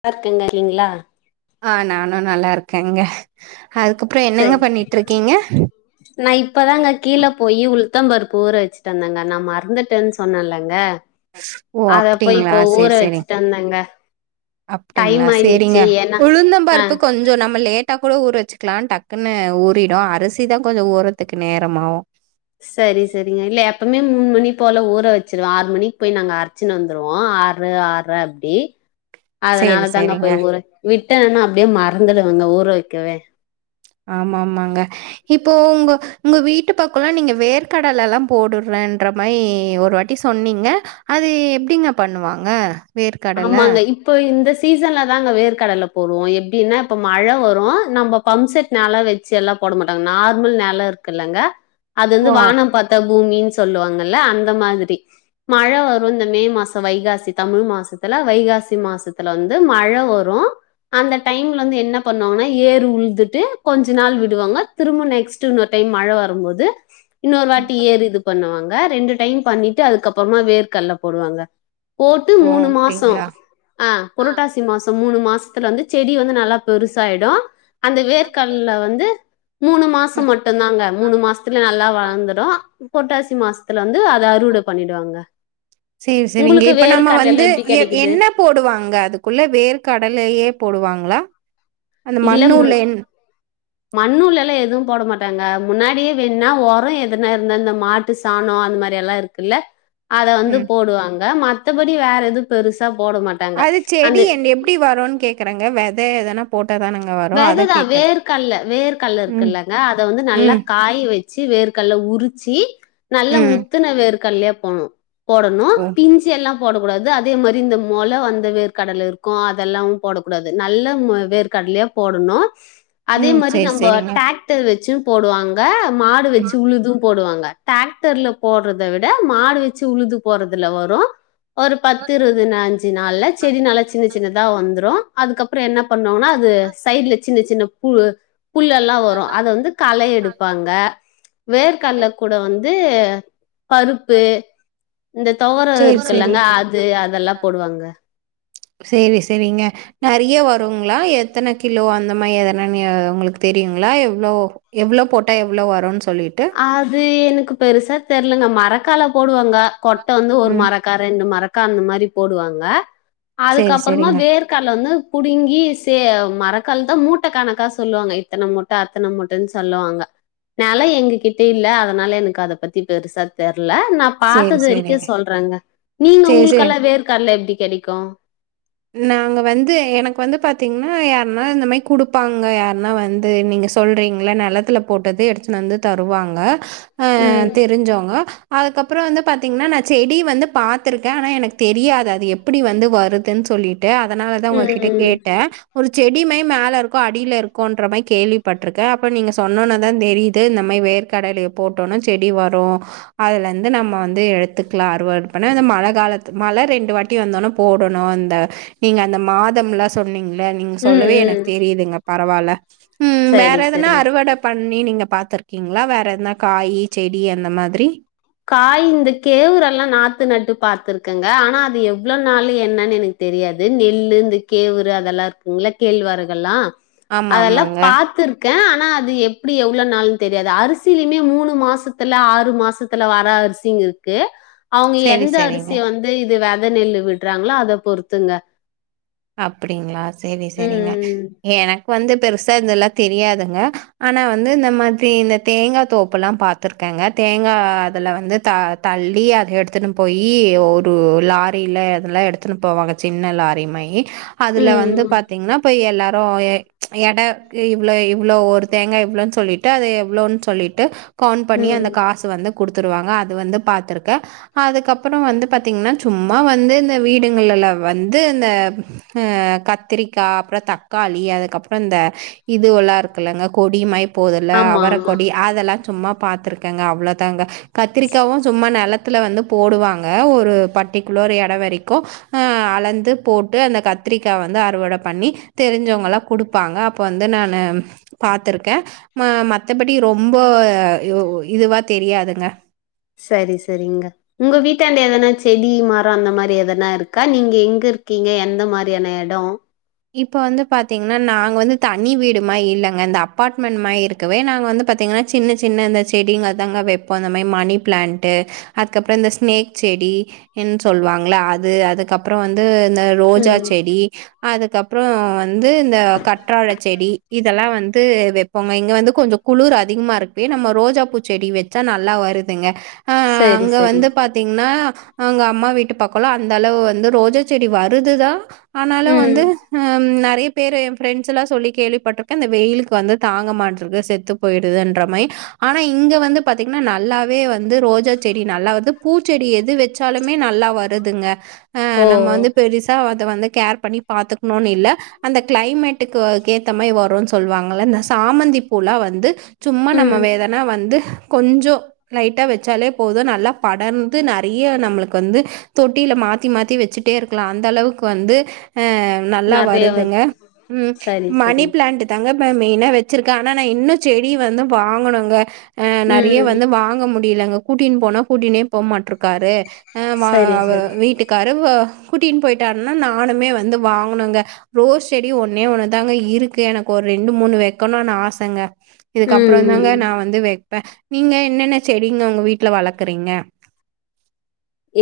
லாருக்க [inaudible] ஆ நானு நல்லா இருக்கேங்க அதுக்கப்புறோ என்னங்க செரி பண்ணிட்ருக்கீங்க நா இப்பதாங்க கீழ போயி உள் த்தம் பருப்பு ஊர வச்சிட்டு வந்தங்க நா மறந்துட்டன் சொன்னல்லங்க ஓ அப்டிங்ளா சேரி சேரிங் வச்சுட்டு வந்தேங்க அப்டிங்களா டைம் சேரிங்க ஆயிடுச்சு ஏன்னா உளுந்தம் ஆ பருப்பு கொஞ்சொ நம்ம லேட் டா கூட ஊற வச்சுக்லா டக்குன்னு ஊறிடு அரிசிதா கொஞ்சொ ஊற்ரதுக்கு நேரமாவு சரி சரிங்க இல்ல எப்பவ்மே மூணு மணி போல ஊற வச்சிருவ ஆறு மணிக் போய் நாங்க அர்ச்சின்னு வந்த்ருவோ ஆறு ஆற்ர அப்டி அதனால சேரி தாங்க சேரிங்க போய் ஊர விட்டனா அப்டியே மறந்துடுவங்க ஊர வெ கெவெ ஆமா ஆமாங்க இப்போ உங்க உங்க வீட்டு பக்கொல்லா நீங்க வேர்க்கடலல்லா போடுறன்ற மாயி ஒரு வாட்டி சொன்னீங்க அது எப்டிங்க பண்ணுவாங்க வேர்க்கடல ஆமாங்க இப்போ இந்த ஸ் சீசன்ல தாங்க வேர்க்கடல போடுவோ எப்டின்னா இப்போ மழ வரு நம்பொ பம்செட் நால வெச்சி எல்லா போட மாட்டோங்க நார்மல் நெல இருக்குல்லங்க அது ஓ வந்து அப்- வானம் பாத்த பூமின்னு சொல்லுவாங்கல்ல அந்த மாதிரி மழ வரு இந்த மே மாச வைகாசி தமிழ் மாசத் துல வைகாசி மாசத்துல வந்து மழ வரு அந்த டைம் வந்து என்ன பண்ணுவாங்னா ஏறு உழுதுட்டு கொஞ்ச நாள் விடுவாங்க திரும்ப நெக்ஸ்ட் இன்னொரு டைம் மழ வரும்போது இன்னொரு வாட்டி ஏறு இது பண்ணுவாங்க ஆ ரெண்டு டைம் பண்ணிட்டு அதுக்கப்றமா வேர்கல்ல போடுவாங்க போட்டு ஓ மூணு மாச து அப்டிங்களா ஆ புரட்டாசி மாசம் மூணு மாசத்துல வந்து செடி வந்து நல்லா பெருசாய்டு அந்த வேர்கல்ல வந்து மூணு ம் மாசம் மட்டும் தாங்க மூணு மாசத்துல நல்லா வளந்துடும் புரட்டாசி மாசத்துல வந் து அதை அறுவடை பண்ணிடுவாங்க சேரி சேரிங்க. உங்களுக்கு இப்ப வேறு நம்ம வந்து கடலைலாம் எ எப்பிடி என்ன போடுவாங்க அதுக்குள்ள வேர்கடலையே போடுவாங் லா அந்த மண்ணூ [unintelligible] மண்ணூல எல்லாம் எதுவும் போட மாட்டாங்க முன்னாடியே வேண்னா உரம் எதுனா இருந்தா ந்த மாட்டு சாணம் அந்த மாரி எல்லாம் இருக்குல்ல அத வந்து ம். போடுவாங்க மாட் மத்தபடி வேற எது பெருசா போட மாட்டாங்க அது அந்த செடி என் எப்டி வரும்ன்னு கேக்குறேங்க வே த எதனா போட் வெததான் வேர்க்கல்ல வேர்க்கல்ல ம். இருக்குல்லங்க அதை வந்து நல்லா ம். காய வச் ச்ச வேர்கல்ல உரிச்சி நல்லா ம். முத்துணவேர் கல்யா போனும் போடணும் ஓ! பிஞ்சி எல்லாம் போடக்கூடாது அதே மாரி இந்த மொல வந்த வேர்க்கடல இருக்கும் அதெல்லாம் போடக்கூடாது நல்ல வேர்க்கட்லய போடணும் அதே ம். மாதி சேரி நம்ப சேரிங்க. ட்டாக்டர் வச்சு போடுவாங்க மாடு வச்சு ம். உழுதும் போடுவாங்க டிராக்டர்ல போட்றத விட மாடு வச்சு உழுது போறதுல வரும் ஒரு பத்து இருபது அஞ்சு நாள்ல செடி நல்லா சின்ன சின்னதா வந்துரும் அதுக்கப்புறம் என்ன பண்ணோம்னா அது சைட்ல சின்ன சின்ன பு புல்லெல்லாம் வரும் அத வந்து களை எடுப்பாங்க வேர்ககடல்லல கூட வந் து பருப்பு இந்த துவர சேரி இருக்குல்லங்க சேரிங்க. அது அதெல்லாம் போடுவாங்க சேரி சேரிங்க நிறைய வருங்களா எத்தன கிலோ அந்த மாதிரி எதனன்னு உங்களுக்கு தெரியுங்களா எவ்ளோ எவ்வளோ போட்டா எவ்ளோ வரும் சொ அது எனக்கு பெருசா தெர் ல்லங்க மரக்கால போடுவாங் ங்க கொட்ட வந்து ஒரு ம். மரக்கா ரெண்டு மரக் க்கா அந்த மாரி போடுவாங்க சேரி அதுக்கப்புறமா சேரிங்க. வேர்க்கால்ல வந்து புடுங்கி சே மரக்கால்தா மூட்ட கணக்கா சொல்வாங்க இத்தன மூட்ட அத்தன மூட்டன்னு சொல்லுவாங்க நால் லா எங்க கிட்டே இல்ல அதனால எனக்கு அதப் பத்தி பெருசா தெர் ல நா சேரி பாத்தது வரைக்கு சேரிங்க. சொல்றேங்க நீங்க சேரி சேரி. உங்களுக்கெல்லா வேர்க்கல்ல எப்டி கெடைக்கு னா யாருனா இந்த மாரி குடுப்பாங்க யாருன்னா வந்து நீங்க சொல்றீங்கல்ல நெலத்துல போட்டது எடுத்துன்னு வந்து தருவாங்க ஆஹ் ம் தெரிஞ்சவுங்க அதுக்கப் றம் வந்து பார்த்தீங்னா நா செடி வந்து பாத்துருக்கே ஆனா எனக்கு தெரியாது அது எப்படி வந்து வருதுன்னு சொல்லி ட்டு அதனாலதா ம் உங்ககிட்ட ம் கேட்டே ஒரு செடிமே மேலருக்கு அடியில இருக்குன்ற மாரி கேள்விப்பட்டிருக்கே அப்ப நீங்க சொன்னோனேதாந் தெரியுது இந்த மாதிரி வேர்க கடலைய போட்டோனா செடி வரு அதுல ந்து நம்ம வந்து எத்துக்கலா அறுவட பண்ண மழ காலத்து மழ ரெண்டு வாட்டி வந்தோனே போடணு அத நீங்க அந்த மாதம்லா சொன்னீங் இல்ல நீங்க ம் சொல்லவே ம் எனக்கு தெரியுதுங்க பரவால உம் வேற சரி எதுனா சரிங்க அறுவட பண்ணி நீங்க பாத்துருக்கிங்ளா வேற எதனா காயி செடி அந்த மாதிரி காய் இந்த கேவுரெல்லா நாத்து நட்டு பாத்துருக்கங்க ஆனா அது எவ்ளோ நாளு என்னன்னு எனக்கு தெரியாது நெல்லு இந்த கேவுரு அதெல்லா இருக்குங்ல கேழ்வரகெல்லா ஆமா அதெல்லா ஆமாங்க பாத்துருக் கே ஆனா அது எப்டி எவ்ளோ நாளுன் தெரியாது அரிசிலுமே மூணு மாசத்துல ஆறு மாசத் துல வர அரிசிங்க இருக்கு அவங்க செரி எந்த செரிங்க அரிசிய வந்து இது வெ த நெல்லு விடறாங்ளோ அத பொறுத்துங்க அப்பிடிங்ளா செரி செரிங்க ம், எனக் வந்து பெருசா இதெல்லா தெரியாதுங்க ஆனா வந்து இந்த மாதிரி இந்த தேங்கா தோப்பெல்லா பாத்துருக்கங்க தேங்கா அதுல வந்து த தள்ளி அத எடுத்துனு போயி ஒரு லாரியில இதெல்லா எடுத்துனு போவாங்க சின்ன லாரி மாரி ம், அதுல வந்து ம், பாத்திங்னா இப்ப எல்லார் ஒ எ எட இவ்ளோ இவ்ளோ ஒரு தேங்கா இவ்ளோன் சொல்லிட்டு அது எவ்ளோன் சொல்லிட்டு கவுன் பண்ணி ம், அந்த ம். காச வந்து குடுத் துருவாங்க அது வந்து பாத்துருக்க அதுக்கப்றொ வந்து பாத்தீங்னா சும்மா வந்து இந்த வீடுங்கள்லல வந்து அந்த ஆ கத்திரிக்கா அப்றொ தக்காளி அதுக்கப்றொ இந்த இதுவல்லா இருக்குல்லங்க கொடி மாய் போதுல்ல ஆமா, அவரக் ஆமா. கொடி அதெல்லா சும்மா பாத்ருக்கங்க அவ்ளோதாங்க கத்ரிக்காவு சும்மா நெல த்துல வந்து போடுவாங்க ஒரு பட்டிகுலர் எடொ வரைக்கு ஆ அளந்து போட்டு அந்த கத் திரிக்கா வந்து அறுவட பண்ணி தெரிஞ்சவங்கல்லா குடுப்பாங்க அப்ப வந்து நானு பாத்துருக்க ம மத்தபடி ரொம்பொ இதுவா தெரியாதுங்க சரி சரிங்க உங்க வீட் டாண்ட எதனா செடி மரொ அந்த மாரி எதனா இருக்கா நீங்க எங்க இருக்கீங்க எந்த மாரியான எடொ இப்போ வந்து பாத்தீங்னா நாங்க வந்து தனி வீடுமாயி இல்லங்க இந்த அப்பாட்மெண்ட் மாய் இருக்கவே நாங்க வந்து பாத்திங்னா சின்னச் சின்ன இந்த செடிங்க தாங்க வெப்போ அந்த மாயி மணி ப்ளாண்ட்டு அதுக்கப்றொ இந்த ஸ்னேக் செடி ன் சொல்வாங்ல அது அதுக்கப்றொ வந்து அந்த ரோஜா ம். செடி கப்றொ வந்து இந்த கற்றாழ செடி இதெல்லா வந் து வெப்போங்க இங்க வந்து கொஞ்சோ குளூர் அதிகமா இருக்கவே நம்ம ரோஜாப்பூ செடி வெச்சா நல்லா வருதுங்க ஆ ஆ சரி, அங்க சரி. வந்து பாத்திங்னா அங்க அம்மா வீட்டு பக்கலா அந்த அளவு வந்து ரோஜா செடி வருதுதா ஆனாலு வந் ம். து ம் ந நெறைய பேரு எ ஃப்ரெண்ட்ஸ்ல்லா சொல்லி கேள்விப்பட்ருக்கே இந்த வெயிலுக்கு வந்து தாங்க மாட்ருக்கு செத்து போயிடுதுன்ற மாரி ஆனா இங்க வந்து பாத்திங்னா நல்லாவே வந்து ரோஜா செடி நல்லா வருது பூச்செடி எது வெச்சாலுமே நல்லா வருதுங்க ஆ ஓ! நம்ம வந்து பெருசா வந்து கேர் பண்ணி பாத்துக்ணுனு இல்ல அந்த கிளைமேட்டுக்கு கேத்த மாரி வருன் சொல்லுவாங்ல இந்த சாமந்தி பூலா வந்து சும்மா ம். நம்ம எதனா வந்து கொஞ்சோ லைட்டா வச்சாலே போது நல்லா படர்ந்து நெறைய நம்ளுக்கு வந்து தொட்டியில மாத்தி மாத்தி வச்சுட்டே இருக்லா அந்த அளவுக்கு வந்து ஆ நல்லா நெறைய வரும். வருதுங்க ம் சரி, மணி சரி. பிளாண்டு தாங்க நா மெயினா வெச்சிருக்கே ஆனா நா இன்னு செடி வந்து வாங்கனுங்க ஆஹ் நெறைய ம். வந்து வாங்க முடிலங்க கூட்டின்னு போனா கூட்டினே போ மாட்ருக்காரு ஆஹ் வா சரி, வ சரி. வீட்டுக்காரு வ கூட்டின்னு பொயிட்டாருன்னா நானுமே வ ந்து வாங்கணுங்க ரோஸ் செடி ஒன்னே ஒன்னு தாங்க இருக்கு எனக்கு ஒரு ரெண்டு மூணு வெக்கணுனு ஆசங்க இதுக்கப்ரோ ம், தாங்க ம். நா வந்து வெப்ப நீங்க என்னென்ன செடிங்க உங்க வீட்டுல வளக்குறீங்க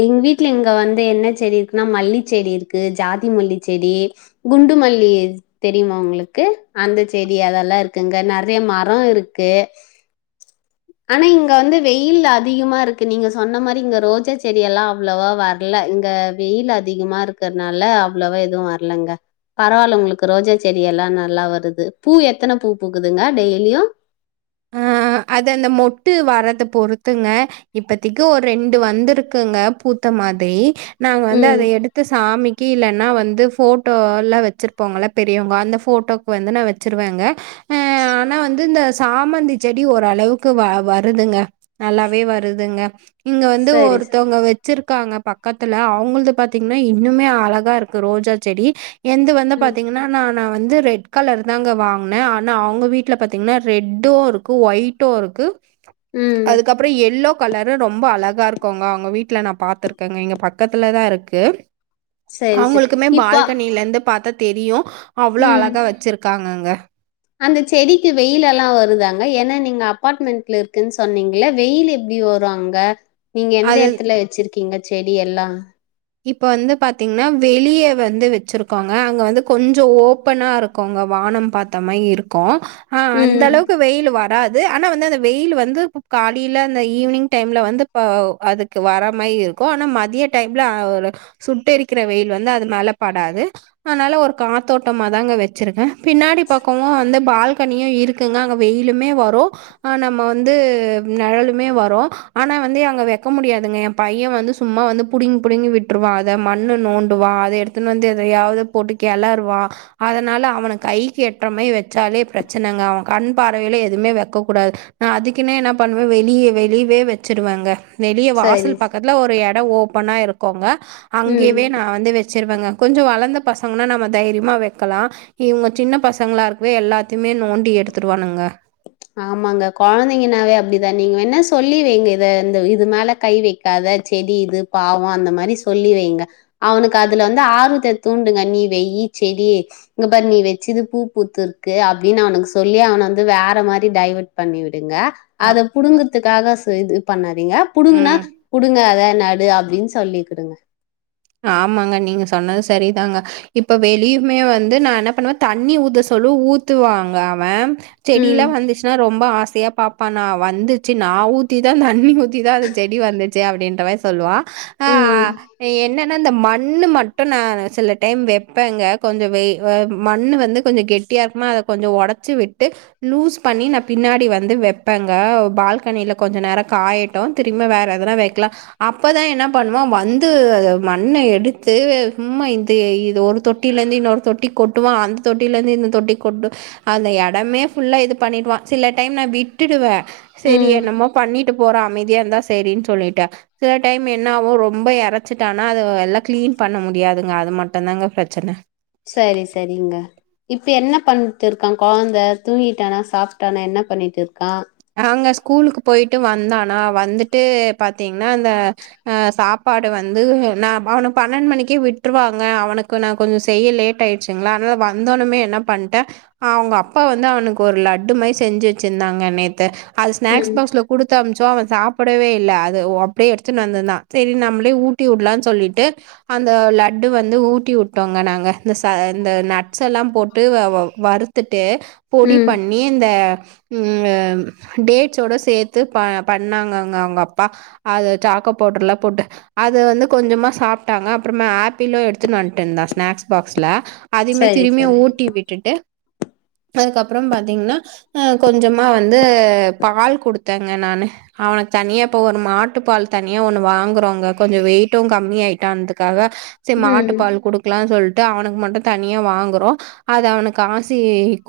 எங்க வீட்ல இங்க வந்து என்ன செடி இருக்குன்னா மல்லி செடி இருக்கு ஜாதி மல்லி செடி குண்டு மல்லி தெரியுமா உங்ளுக்கு அந்த செடி அதெல்லா இருக்குங்க நெறைய மரோ இருக்கு ஆனா இங்க வந்து வெயில் அதிகமா இருக்கு நீங்க சொன்ன மாரி இங்க ரோஜாச் செடி எல்லா அவ்ளோவா வர்ல இங்க வெயில் அதிகமா இருக்றதுனால அவ்ளோவா எதுவு வர்லங்க பரவால்ல உங்ளுக்கு ரோஜா செடி எல்லா நல்லா வருது பூ எத்தன பூ பூக்குதுங்க டெய்லியு ஆஹ் அது அந்த மொட்டு வர்றத பொறுத்துங்க இப்பத்தைக்கு ஒரு ரெண்டு வந்துருக்குங்க பூத்த மாதிரி நாங்க வந்து அத ம். எடுத்து சாமிக்கு இல்ல னா வந்து ஃபோட்டோல வச்சிருப்போங்கள பெரியவங்க அந்த ஃபோட்டோக்கு வந்து நா வெச்சிருவேங்க ஆஹ் ஆனா வந்து இந்தச் சாமந்தி செடி ஓரளவுக்கு வ வருதுங்க நல்லாவே வருதுங்க இங்க வந்து சரி, சரி. ஒருத்தவுங்க வெச்சிருக் இருக்காங்க பக்கத்துல அவுங்கள்து பாத்தீங்ன்னா இன்னுமே அழகா இருக்கு ரோஜா செடி என்து வந்து ம், பாத்திங்கன்னா நா நா வந்து ரெட் கலர் தாங்க வாங்குனே ஆனா அவங்க வீட்ல பாத்தீங்கன்னா ரெட்டு இருக் கு ஒயிட்டோ இருக்கு ம். அதுக்கப்பறோ எல்லோ கலரு ரொம்ப அழகா இருக்குங்க அவங்க வீட்ல நா பாத்துருக்கேங்க இங்க பக்கத்துல தா இருக்கு சரி, சரி. அவங்களுக்குமே இப்ப பால்கனிலந்து பாத்த தெரியு அவ்வளோ ம். அழகா வச்சிருக்காங்கங்க அந்த செடிக்கு வெயில் எல்லா வருதாங்க ஏன்னா நீங்க அப்பாட்மெண்ட்ல இருக்குன்னு சொன்னீங்கல்ல வெயில் எப்டி வரு அங்க நீங்க எந்த அது எடத்துல வெச்சிருக்கீங்க செடி எல்லா இப்ப வந்து பாத்தீங்கன்னா வெளியே வந்து வச்சிருக்கோங்க அங்க வந்து கொஞ்சொ ஓப்பனா இருக்குங்க வானம் பாத்த மாரி இருக்கு ஆஹ் அந்த ம். அளவுக்கு வெயில் வர் ராது ஆனா வந்து அந்த வெயில் வந்து காலில அந்த ஈவினிங் டைம்ல வந்து பா அதுக்கு வர மாரி இருக்கு ஆனா மதிய டைம் லா ஒரு சுட்டெரிக்கிற வெயில் வந்து அது மேல படாது அனால ஒரு காத்தோட்டமா தாங்க வெச்சிருக்கே பின்னாடி பக்கமு வந்து பால் தனியும் இருக்குங்க அங்க வெயிலுமே வரோம் நம்ம வந்து நிழலுமே வரோம் ஆனா வந்து அங்க வைக்க முடியாதுங்க எ பையன் வந்து சும்மா வந்துப் புடிங்கி புடுங்கி விட்டுருவா அத மண்ணு நோண்டுவான் அத எடுத்துன்னு வந்து எதையாவது போட்டு கிளறுவான் அதனால அவனு கைக்கு எட்டறமாரி வச்சாலே பிரச்சனைங்க அவன் கண் பார்வையில எதுவுமே வக்க கூடாது நான் அதுக்குன்னே என்ன பண்ணுவேன் வெளியே வெளியவே வச்சிடுவேங்க வெளிய சரி. வாசல் பக்கத்தில ஒரு இடம் ஒப் ஒன்னாஇருக்கோங்க ம். அங்கவே நா வந்து வச் சரிவங்க கொஞ்சம் வளர்ந்த பசங்கன்னா நம்ம தைரியமா வைக்கலாம் இவங்க சின்ன பசங்களா இருக்கவே எல்லாத்தையுமே நோண்டி எடுத்துடுவானுங்க ஆமாங்க குழந்தைங்கன்னாவே அப்படிதான் நீங்க வேனா சொல்லி வைங்க இத இந்த இது மேல கை வைக்காத செடி இது பாவம் அந்த மாரி சொல்லி வைங்க அவனுக்கு அதுல வந்து ஆர்வத்தை தூண்டுங்க நீ வெயி செடி இங்க பாரு நீ வச்சுது பூ பூத்து இருக்கு அப்படின்னு அவனுக்கு சொல்லி அவன வந்து வேற மாரி டைவட் பண்ணிவிட் டுங்க அ, அத புடுங்கதுக்காக செய்து பண்ண திங்க புடுங்கன்னா ம். புடுங்காத நடு அப்படின்னு சொல்லிகுடுங்க ஆமாங்க நீங்க சொன்னது சரிதாங்க இப்ப வெளியுமே வந்து நா என்ன பண்ணுவேன் தண்ணி ஊத்த சொல்லோ ஊத்துவாங்க அவ ம். செடிலாம் வந்துச்சுன்னா ரொம்ப ஆச சையா பாப்பா நா வந்துச்சு நா ஊத்திதா தண்ணி ஊத்திதா அந்த செடி வந்துச்சு அப்படின்ற மாரி சொல்லுவா ம். ஆஹ் என்ன ஆனா இந்த மண்ணு மட்டும் நான் சில டைம் வைப்பேங்க கொஞ்சம் வை எ மண் வந்து கொஞ்சம் கெட்டியாக இருக்குமா அத கொஞ்சம் உடைச்சி விட்டு லூஸ் பண்ணி நா பின்னாடி வந்து வைப்பேங்க பால்கனியில கொஞ்சம் நேரம் காயட்டும் திரும்ப வேற எதனா வைக்கலாம் அப்போதான் என்ன பண்ணுவான் வந்து மண்ண எடுத்து சும்மா இது இது ஒரு தொட்டிலேயிந்து இன்னொரு தொட்டிக்கு கொட்டுவா அந்த தொட்டிலேந்து இந்த தொட்டி கொட்டு அந்த இடமே ஃபுல்லாக இது பண்ணிவிடுவான் சில டைம் நான் விட்டுவே சரி ம். என்னமோ பண்ணிட்டு போற அமைதியா இந்தா சரின்னு சொல்லிட்டு சில டைம் என்னாவும் ரொம்ப எறச்சிட் டானா அது எல்லா கிளீன் பண்ண முடியாதுங்க அது மட்டம்தான்ங்க பிரச்சனை சரி சரிங்க இப்ப என்ன பண்ட்டு இருக்கா கொழந்தை தூங்கிட்டானா சாப்ட்டானா என்ன பண்ணிட்டு இருக்கா அங்கே ஸ்கூலுக்கு போயிட்டு வந்தானா வந்துட்டு பாத்தீங்கன்னா அந்த ஆ சாப்பாடு வந்து நா அவனை பன்னெண் மணிக்கே விட்டுருவாங்க அவனுக்கு நா கொஞ்சம் செய்ய லேட் ஆயிடுச்சுங்களா அதனால் வந்தோனமே என்ன பண்ட்டேன் அவங்க அப்பா வந்து அவனுக்கு ஒரு லட்டு மாதிரி செஞ்சு வச்சருந்தாங்க நேத் த்து அது ஸ்நாக்ஸ் ம். பாக்ஸ்ல குடுத்து அம்ச்சம் அவ சாப்பிடவே ல அது அப்படியே எடுத்துட்டு வந்த தான் சரி நம்மளே ஊட்டி உட்லாம்னு சொல்லிட்டு அந்த லட்டு வந்து ஊட்டி விட்டோங்க நாங்க இந்த ச இந்த நட்ஸ் எல்லாம் போட்டு வருத்து ட்டு பொடி ம் பண்ணி இந்த உம் அ டேட்ஸோட சேர்த்து ப பண்ணாங்க அங்க அவங்க அப்பா அது சாக்கா பவுடர்லாம் போட்டு அத வந்து கொஞ்சமா சாப்டானா அப்புறமா ஆப்பிளோ எடுத்துட்டு வந்துடு இருந்த ஸ்நாக்ஸ் பாக்ஸ்ல அதுமே சரி திரும்பி சரி ஊட்டி விட்டுட்டு அதுக்கப்புறம் பாத்தீங்கன்னா அஹ் கொஞ்சமா வந்து வந்து பால் கொடுத்தேங்க நானு அவன தனியா இப்போ ஒரு மாட்டு பால் தனியா ஒன்னு வாங்குறோங்க கொஞ்சம் வெயிட்டும் கம்மி ஆயிட்டான்துக்காக சரி மாட்டு ம் பால் கொடுக்கலானு சொல் அவனுக்கு மட்டும் தனியா வாங்குறோம் அத அவனுக்கு ஆத்தி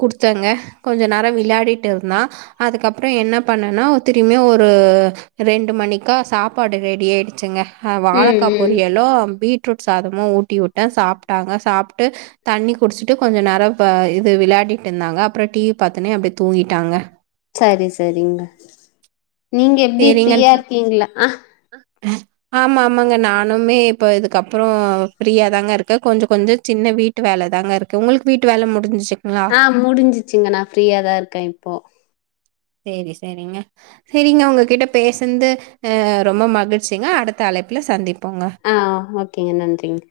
குடுத்தங்க கொஞ்ச நேரம் விளையாடிட்டு இருந்தா அதுக்கப்புறம் என்ன பண்ணன்னா திரும்பியும் ஒரு ரெண்டு மணிக்கா சாப்பாடு ரெடி ஆயிடுச்சங்க ஹ ம் வாழக்கா ம் பொரியலும் பீட் ரூட் சாதமும் ஊட்டி விட்டே சாப்ட்டாங்க சாப்ட்டு தண்ணி குடிச்சிட்டு கொஞ்ச நேரம் த இது விளையாடிட்டு இருந்தாங்க அப்புறம் டீவி பாத்துனே அப்படியே தூங்கிட்டாங்க சரி சரிங்க நீங்க டி எப்படி சரிங்க ஃப்ரீயா இருக்கீங்களா ஆ ஆமா ஆமாங்க நானுமே இப்ப இதுக்கப்புறம் ஃப்ரீயா தாங்க இருக்கேன் கொஞ்சம் கொஞ்சம் சின்ன வீட்டு வேலை தாங்க இருக்கு உங்களுக்கு வீட்டு வேலை முடிஞ்சிச்சு ஆஹ் முடிஞ்சிச்சுங்க நான் ஃப்ரீயாதான் இருக்கேன் இப்போ சேரி சேரிங்க சரிங்க உங்ககிட்ட பேசந்து ஆ ரொம்ப மகிழ்ச்சிங்க அடுத்த அழைப்புல சந்திப் ஆ ஓகேங்க நன்றிங்க